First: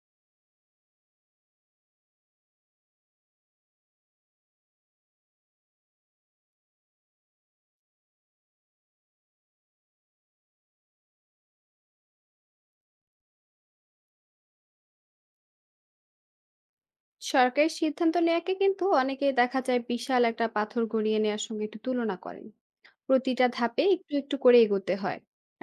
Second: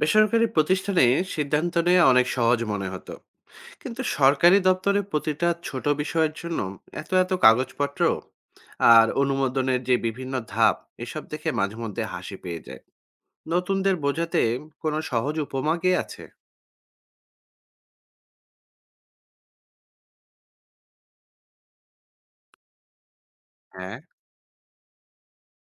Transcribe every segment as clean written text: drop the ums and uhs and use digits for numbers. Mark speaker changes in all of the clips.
Speaker 1: বেসরকারি প্রতিষ্ঠানে সিদ্ধান্ত নেওয়া অনেক সহজ মনে হতো, কিন্তু সরকারি দপ্তরে প্রতিটা ছোট বিষয়ের জন্য এত এত কাগজপত্র আর অনুমোদনের যে বিভিন্ন ধাপ, এসব দেখে মাঝে মধ্যে হাসি পেয়ে যায়। নতুনদের বোঝাতে কোনো সহজ উপমা কি আছে?
Speaker 2: সরকারের সিদ্ধান্ত নেয়াকে কিন্তু অনেকে দেখা যায় বিশাল একটা পাথর গড়িয়ে নেওয়ার সঙ্গে একটু তুলনা করেন। প্রতিটা ধাপে
Speaker 1: হ্যাঁ,
Speaker 2: একটু একটু করে এগোতে হয়।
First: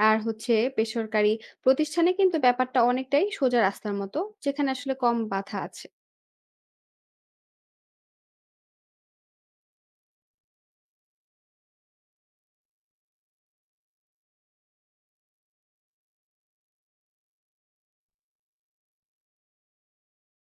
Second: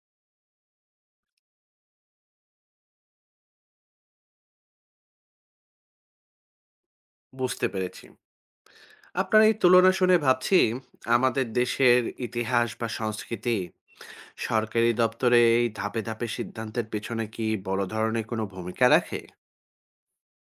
Speaker 2: আর হচ্ছে বেসরকারি প্রতিষ্ঠানে কিন্তু ব্যাপারটা অনেকটাই সোজা রাস্তার মতো, যেখানে আসলে কম বাধা আছে।
Speaker 1: বুঝতে পেরেছি। আপনার এই তুলনা শুনে ভাবছি, আমাদের দেশের ইতিহাস বা সংস্কৃতি সরকারি দপ্তরে এই ধাপে ধাপে সিদ্ধান্তের পেছনে কি বড় ধরনের কোনো ভূমিকা রাখে?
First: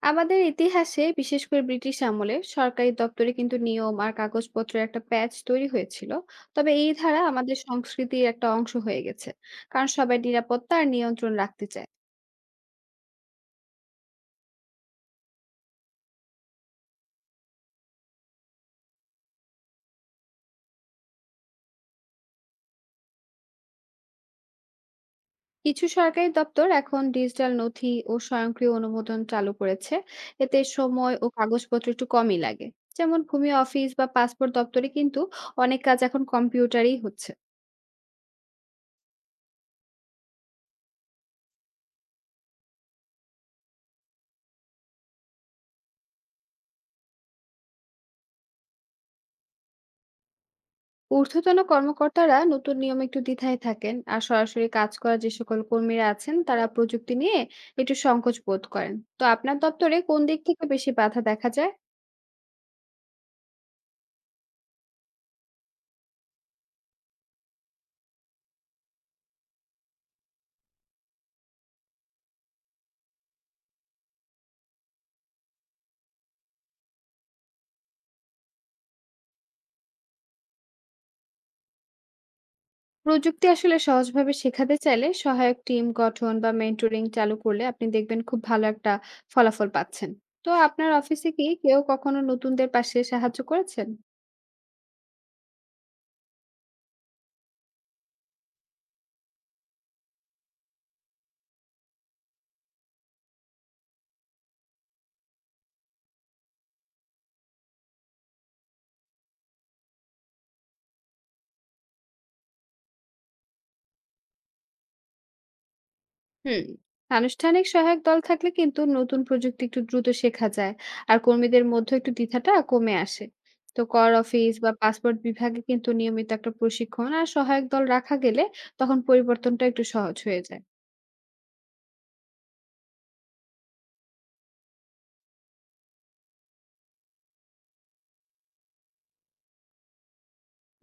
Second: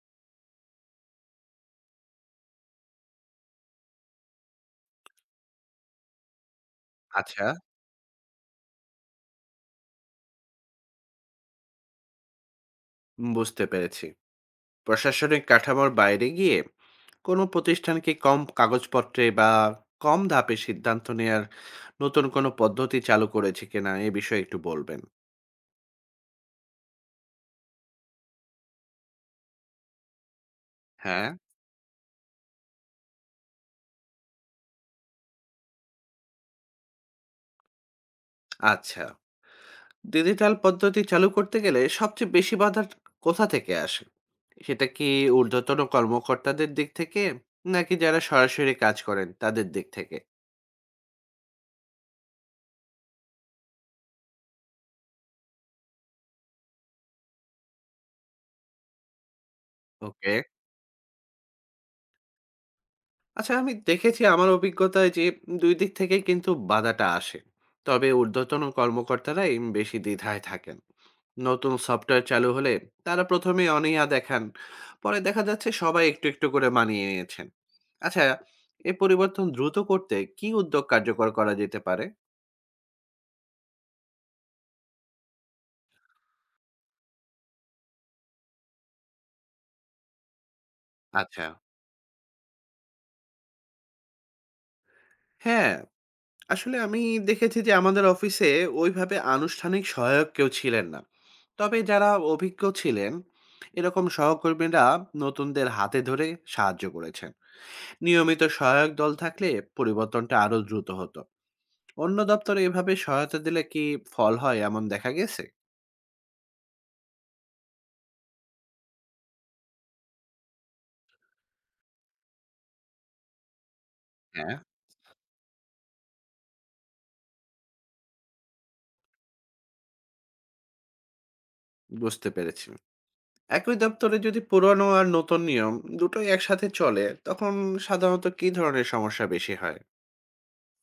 Speaker 2: আমাদের ইতিহাসে বিশেষ করে ব্রিটিশ আমলে সরকারি দপ্তরে কিন্তু নিয়ম আর কাগজপত্রের একটা প্যাচ তৈরি হয়েছিল। তবে এই ধারা
Speaker 1: আচ্ছা,
Speaker 2: আমাদের সংস্কৃতির একটা অংশ হয়ে গেছে কারণ সবাই নিরাপত্তা আর নিয়ন্ত্রণ রাখতে চায়।
Speaker 1: বুঝতে পেরেছি। প্রশাসনিক কাঠামোর বাইরে গিয়ে কোনো প্রতিষ্ঠানকে কম কাগজপত্রে বা কম ধাপে সিদ্ধান্ত নেয়ার নতুন কোনো পদ্ধতি চালু করেছে কিনা এ বিষয়ে একটু বলবেন?
Speaker 2: কিছু সরকারি দপ্তর এখন ডিজিটাল নথি ও স্বয়ংক্রিয় অনুমোদন চালু করেছে। এতে সময় ও
Speaker 1: হ্যাঁ,
Speaker 2: কাগজপত্র একটু কমই লাগে। যেমন ভূমি অফিস বা পাসপোর্ট দপ্তরে কিন্তু অনেক কাজ এখন কম্পিউটারই হচ্ছে।
Speaker 1: আচ্ছা। ডিজিটাল পদ্ধতি চালু করতে গেলে সবচেয়ে বেশি বাধা কোথা থেকে আসে? সেটা কি ঊর্ধ্বতন কর্মকর্তাদের দিক থেকে, নাকি যারা সরাসরি কাজ করেন তাদের দিক থেকে?
Speaker 2: ঊর্ধ্বতন কর্মকর্তারা নতুন নিয়ম একটু দ্বিধায় থাকেন, আর সরাসরি কাজ করা যে সকল কর্মীরা আছেন তারা প্রযুক্তি নিয়ে একটু সংকোচ বোধ করেন। তো আপনার দপ্তরে কোন
Speaker 1: ওকে,
Speaker 2: দিক থেকে বেশি বাধা দেখা যায়?
Speaker 1: আচ্ছা। আমি দেখেছি আমার অভিজ্ঞতায় যে দুই দিক থেকেই কিন্তু বাধাটা আসে। তবে ঊর্ধ্বতন কর্মকর্তারা বেশি দ্বিধায় থাকেন। নতুন সফটওয়্যার চালু হলে তারা প্রথমে অনীহা দেখান, পরে দেখা যাচ্ছে সবাই একটু একটু করে মানিয়ে নিয়েছেন। আচ্ছা, এ পরিবর্তন দ্রুত করতে কি উদ্যোগ কার্যকর করা যেতে পারে?
Speaker 2: প্রযুক্তি আসলে সহজভাবে শেখাতে চাইলে সহায়ক টিম গঠন বা মেন্টরিং চালু করলে আপনি দেখবেন খুব ভালো একটা ফলাফল পাচ্ছেন। তো আপনার অফিসে কি
Speaker 1: আচ্ছা,
Speaker 2: কেউ কখনো নতুনদের পাশে সাহায্য করেছেন?
Speaker 1: হ্যাঁ। আসলে আমি দেখেছি যে আমাদের অফিসে ওইভাবে আনুষ্ঠানিক সহায়ক কেউ ছিলেন না, তবে যারা অভিজ্ঞ ছিলেন এরকম সহকর্মীরা নতুনদের হাতে ধরে সাহায্য করেছেন। নিয়মিত সহায়ক দল থাকলে পরিবর্তনটা আরো দ্রুত হতো। অন্য দপ্তরে এভাবে সহায়তা দিলে কি ফল হয় এমন দেখা গেছে?
Speaker 2: হুম। আনুষ্ঠানিক সহায়ক দল থাকলে কিন্তু নতুন প্রযুক্তি একটু দ্রুত শেখা যায় আর কর্মীদের মধ্যে একটু দ্বিধাটা কমে আসে। তো কর অফিস
Speaker 1: হ্যাঁ,
Speaker 2: বা পাসপোর্ট বিভাগে কিন্তু নিয়মিত একটা প্রশিক্ষণ আর সহায়ক দল রাখা গেলে তখন পরিবর্তনটা একটু সহজ হয়ে যায়।
Speaker 1: বুঝতে পেরেছি। একই দপ্তরে যদি পুরনো আর নতুন নিয়ম দুটোই একসাথে চলে তখন সাধারণত কি ধরনের সমস্যা বেশি হয়?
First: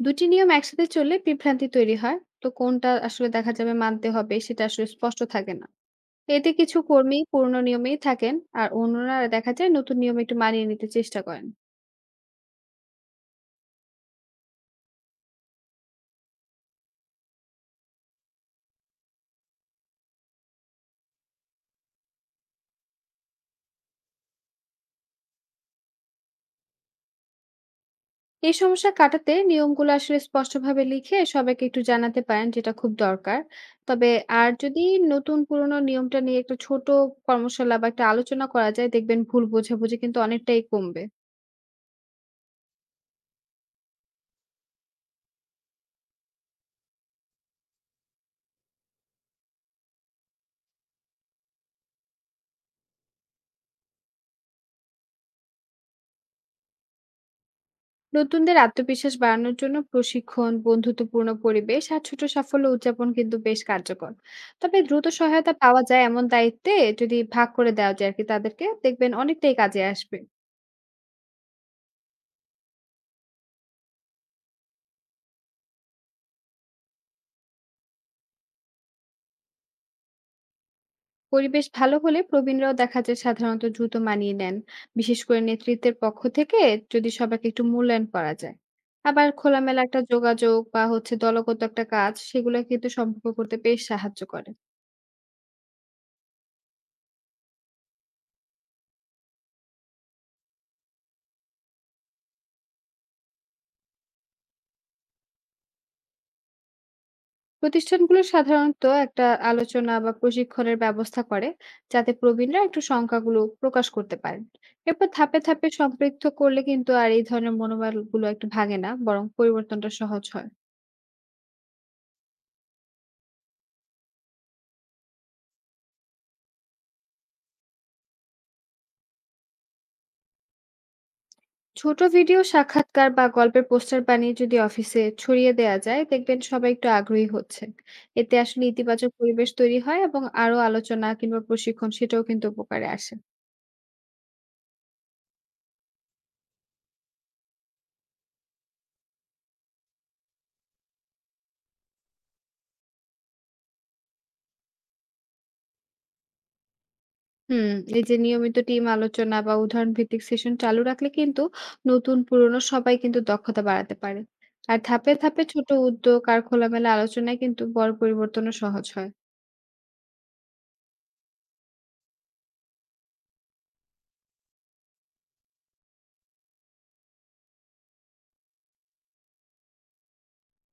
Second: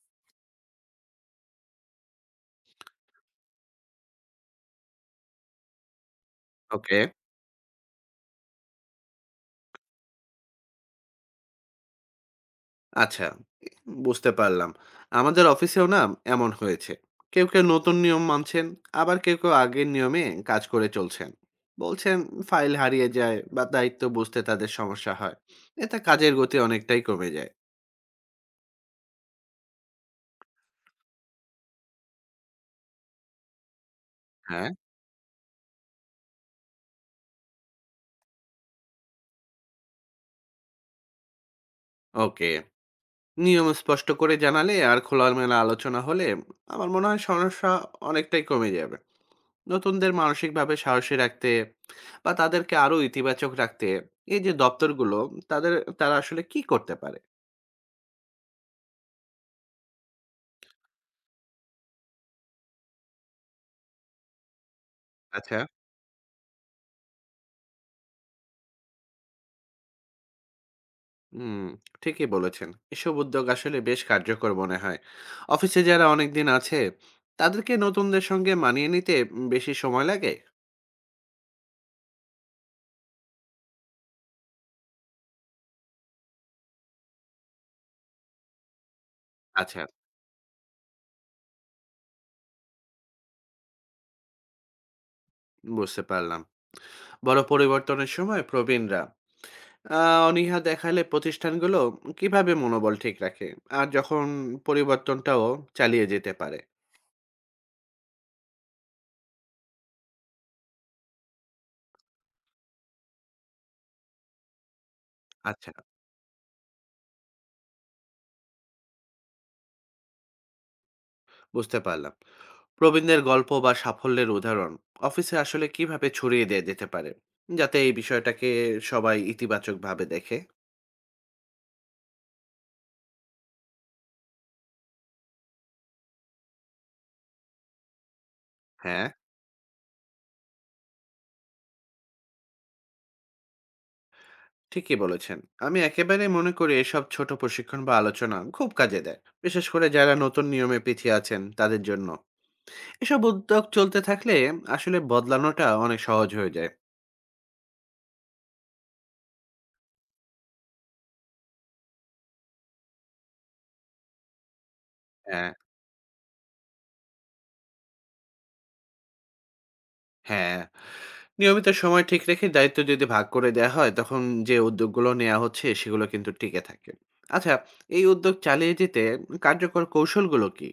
Speaker 2: দুটি নিয়ম একসাথে চললে বিভ্রান্তি তৈরি হয়, তো কোনটা আসলে দেখা যাবে মানতে হবে সেটা আসলে স্পষ্ট থাকে না। এতে কিছু
Speaker 1: ওকে,
Speaker 2: কর্মী পুরনো নিয়মেই থাকেন আর অন্যরা দেখা যায় নতুন নিয়ম একটু মানিয়ে নিতে চেষ্টা করেন।
Speaker 1: আচ্ছা, বুঝতে পারলাম। আমাদের অফিসেও না এমন হয়েছে। কেউ, কেউ নতুন নিয়ম মানছেন, আবার কেউ, কেউ আগের নিয়মে কাজ করে চলছেন। বলছেন ফাইল হারিয়ে যায় বা দায়িত্ব বুঝতে তাদের সমস্যা হয়। এতে কাজের গতি অনেকটাই কমে যায়।
Speaker 2: এই সমস্যা কাটাতে নিয়মগুলো আসলে স্পষ্টভাবে লিখে সবাইকে একটু জানাতে পারেন, যেটা খুব দরকার। তবে আর
Speaker 1: হ্যাঁ,
Speaker 2: যদি নতুন পুরনো নিয়মটা নিয়ে একটা ছোট কর্মশালা বা একটা আলোচনা করা যায়, দেখবেন ভুল বোঝাবুঝি কিন্তু অনেকটাই কমবে।
Speaker 1: ওকে। নিয়ম স্পষ্ট করে জানালে আর খোলামেলা আলোচনা হলে আমার মনে হয় সমস্যা অনেকটাই কমে যাবে। নতুনদের মানসিকভাবে সাহসী রাখতে বা তাদেরকে আরো ইতিবাচক রাখতে এই যে দপ্তরগুলো, তাদের, তারা আসলে কি করতে পারে?
Speaker 2: নতুনদের আত্মবিশ্বাস বাড়ানোর জন্য প্রশিক্ষণ, বন্ধুত্বপূর্ণ পরিবেশ আর ছোট সাফল্য উদযাপন কিন্তু বেশ কার্যকর। তবে দ্রুত সহায়তা
Speaker 1: আচ্ছা,
Speaker 2: পাওয়া যায় এমন দায়িত্বে যদি ভাগ করে দেওয়া যায় আর কি তাদেরকে, দেখবেন অনেকটাই কাজে আসবে।
Speaker 1: হুম, ঠিকই বলেছেন। এসব উদ্যোগ আসলে বেশ কার্যকর মনে হয়। অফিসে যারা অনেকদিন আছে, তাদেরকে নতুনদের সঙ্গে মানিয়ে নিতে বেশি সময় লাগে?
Speaker 2: পরিবেশ ভালো হলে প্রবীণরাও দেখা যায় সাধারণত দ্রুত মানিয়ে নেন। বিশেষ করে নেতৃত্বের পক্ষ থেকে যদি সবাইকে একটু মূল্যায়ন করা যায়, আবার খোলামেলা
Speaker 1: আচ্ছা,
Speaker 2: একটা যোগাযোগ বা হচ্ছে দলগত একটা কাজ, সেগুলো কিন্তু সম্পর্ক করতে বেশ সাহায্য করে।
Speaker 1: বুঝতে পারলাম। বড় পরিবর্তনের সময় প্রবীণরা আ অনীহা দেখালে প্রতিষ্ঠানগুলো কিভাবে মনোবল ঠিক রাখে? আর যখন পরিবর্তনটাও চালিয়ে যেতে পারে?
Speaker 2: প্রতিষ্ঠানগুলো সাধারণত একটা আলোচনা বা প্রশিক্ষণের ব্যবস্থা করে যাতে প্রবীণরা একটু সংখ্যাগুলো প্রকাশ করতে পারেন। এরপর ধাপে ধাপে
Speaker 1: আচ্ছা,
Speaker 2: সম্পৃক্ত করলে কিন্তু আর এই ধরনের মনোবলগুলো একটু ভাঙে না, বরং পরিবর্তনটা সহজ হয়।
Speaker 1: বুঝতে পারলাম। প্রবীণদের গল্প বা সাফল্যের উদাহরণ অফিসে আসলে কিভাবে ছড়িয়ে দেয়া যেতে পারে, যাতে এই বিষয়টাকে সবাই ইতিবাচকভাবে দেখে?
Speaker 2: ছোট ভিডিও সাক্ষাৎকার বা গল্পের পোস্টার বানিয়ে যদি অফিসে ছড়িয়ে দেওয়া যায়, দেখবেন সবাই একটু আগ্রহী হচ্ছে। এতে আসলে
Speaker 1: হ্যাঁ,
Speaker 2: ইতিবাচক পরিবেশ তৈরি হয় এবং আরো আলোচনা কিংবা প্রশিক্ষণ সেটাও কিন্তু উপকারে আসে।
Speaker 1: ঠিকই বলেছেন। আমি একেবারে মনে করি এসব ছোট প্রশিক্ষণ বা আলোচনা খুব কাজে দেয়, বিশেষ করে যারা নতুন নিয়মে পিছিয়ে আছেন তাদের জন্য। এসব উদ্যোগ চলতে থাকলে আসলে বদলানোটা অনেক সহজ হয়ে যায়।
Speaker 2: হুম। এই যে নিয়মিত টিম আলোচনা বা উদাহরণ ভিত্তিক সেশন চালু রাখলে কিন্তু নতুন পুরনো সবাই কিন্তু দক্ষতা বাড়াতে পারে। আর ধাপে ধাপে
Speaker 1: হ্যাঁ,
Speaker 2: ছোট উদ্যোগ আর খোলামেলা আলোচনায় কিন্তু বড় পরিবর্তনও সহজ হয়।
Speaker 1: হ্যাঁ, নিয়মিত সময় ঠিক রেখে দায়িত্ব যদি ভাগ করে দেওয়া হয় তখন যে উদ্যোগগুলো নেওয়া হচ্ছে সেগুলো কিন্তু টিকে থাকে। আচ্ছা, এই উদ্যোগ চালিয়ে যেতে কার্যকর কৌশলগুলো কি?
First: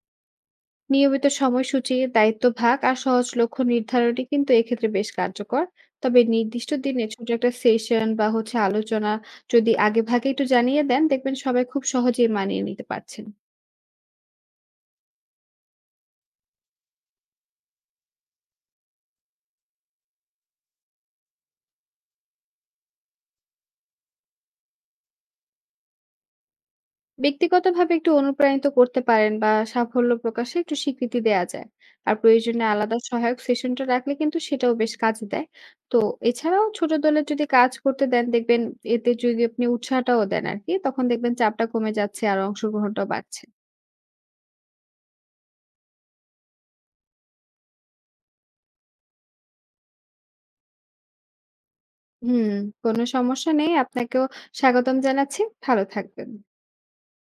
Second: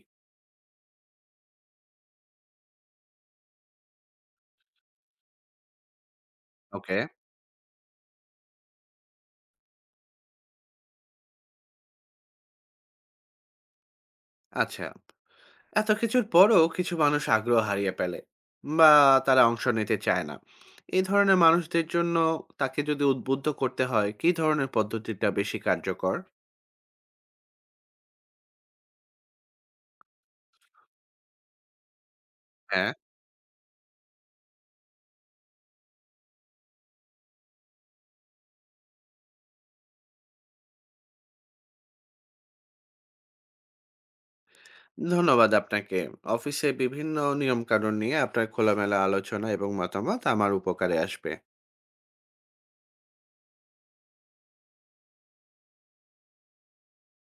Speaker 2: নিয়মিত সময়সূচি, দায়িত্ব ভাগ আর সহজ লক্ষ্য নির্ধারণটি কিন্তু এক্ষেত্রে বেশ কার্যকর। তবে নির্দিষ্ট
Speaker 1: ওকে,
Speaker 2: দিনে ছোট একটা সেশন বা হচ্ছে আলোচনা যদি আগে ভাগে একটু জানিয়ে দেন, দেখবেন সবাই খুব সহজেই মানিয়ে নিতে পারছেন।
Speaker 1: আচ্ছা। এত কিছুর পরও কিছু মানুষ আগ্রহ হারিয়ে ফেলে, বা তারা অংশ নিতে চায় না। এই ধরনের মানুষদের জন্য, তাকে যদি উদ্বুদ্ধ করতে হয় কি ধরনের পদ্ধতিটা বেশি কার্যকর?
Speaker 2: ব্যক্তিগতভাবে একটু অনুপ্রাণিত করতে পারেন বা সাফল্য প্রকাশে একটু স্বীকৃতি দেয়া যায়। আর প্রয়োজনে
Speaker 1: হ্যাঁ,
Speaker 2: আলাদা সহায়ক সেশনটা রাখলে কিন্তু সেটাও বেশ কাজে দেয়। তো এছাড়াও ছোট দলে যদি কাজ করতে দেন, দেখবেন এতে যদি আপনি উৎসাহটাও দেন আরকি, তখন দেখবেন চাপটা কমে যাচ্ছে আর অংশগ্রহণটাও বাড়ছে।
Speaker 1: ধন্যবাদ আপনাকে। অফিসে বিভিন্ন নিয়মকানুন নিয়ে আপনার খোলামেলা আলোচনা এবং মতামত আমার উপকারে আসবে।
Speaker 2: হুম, কোনো সমস্যা নেই। আপনাকেও স্বাগতম জানাচ্ছি। ভালো থাকবেন।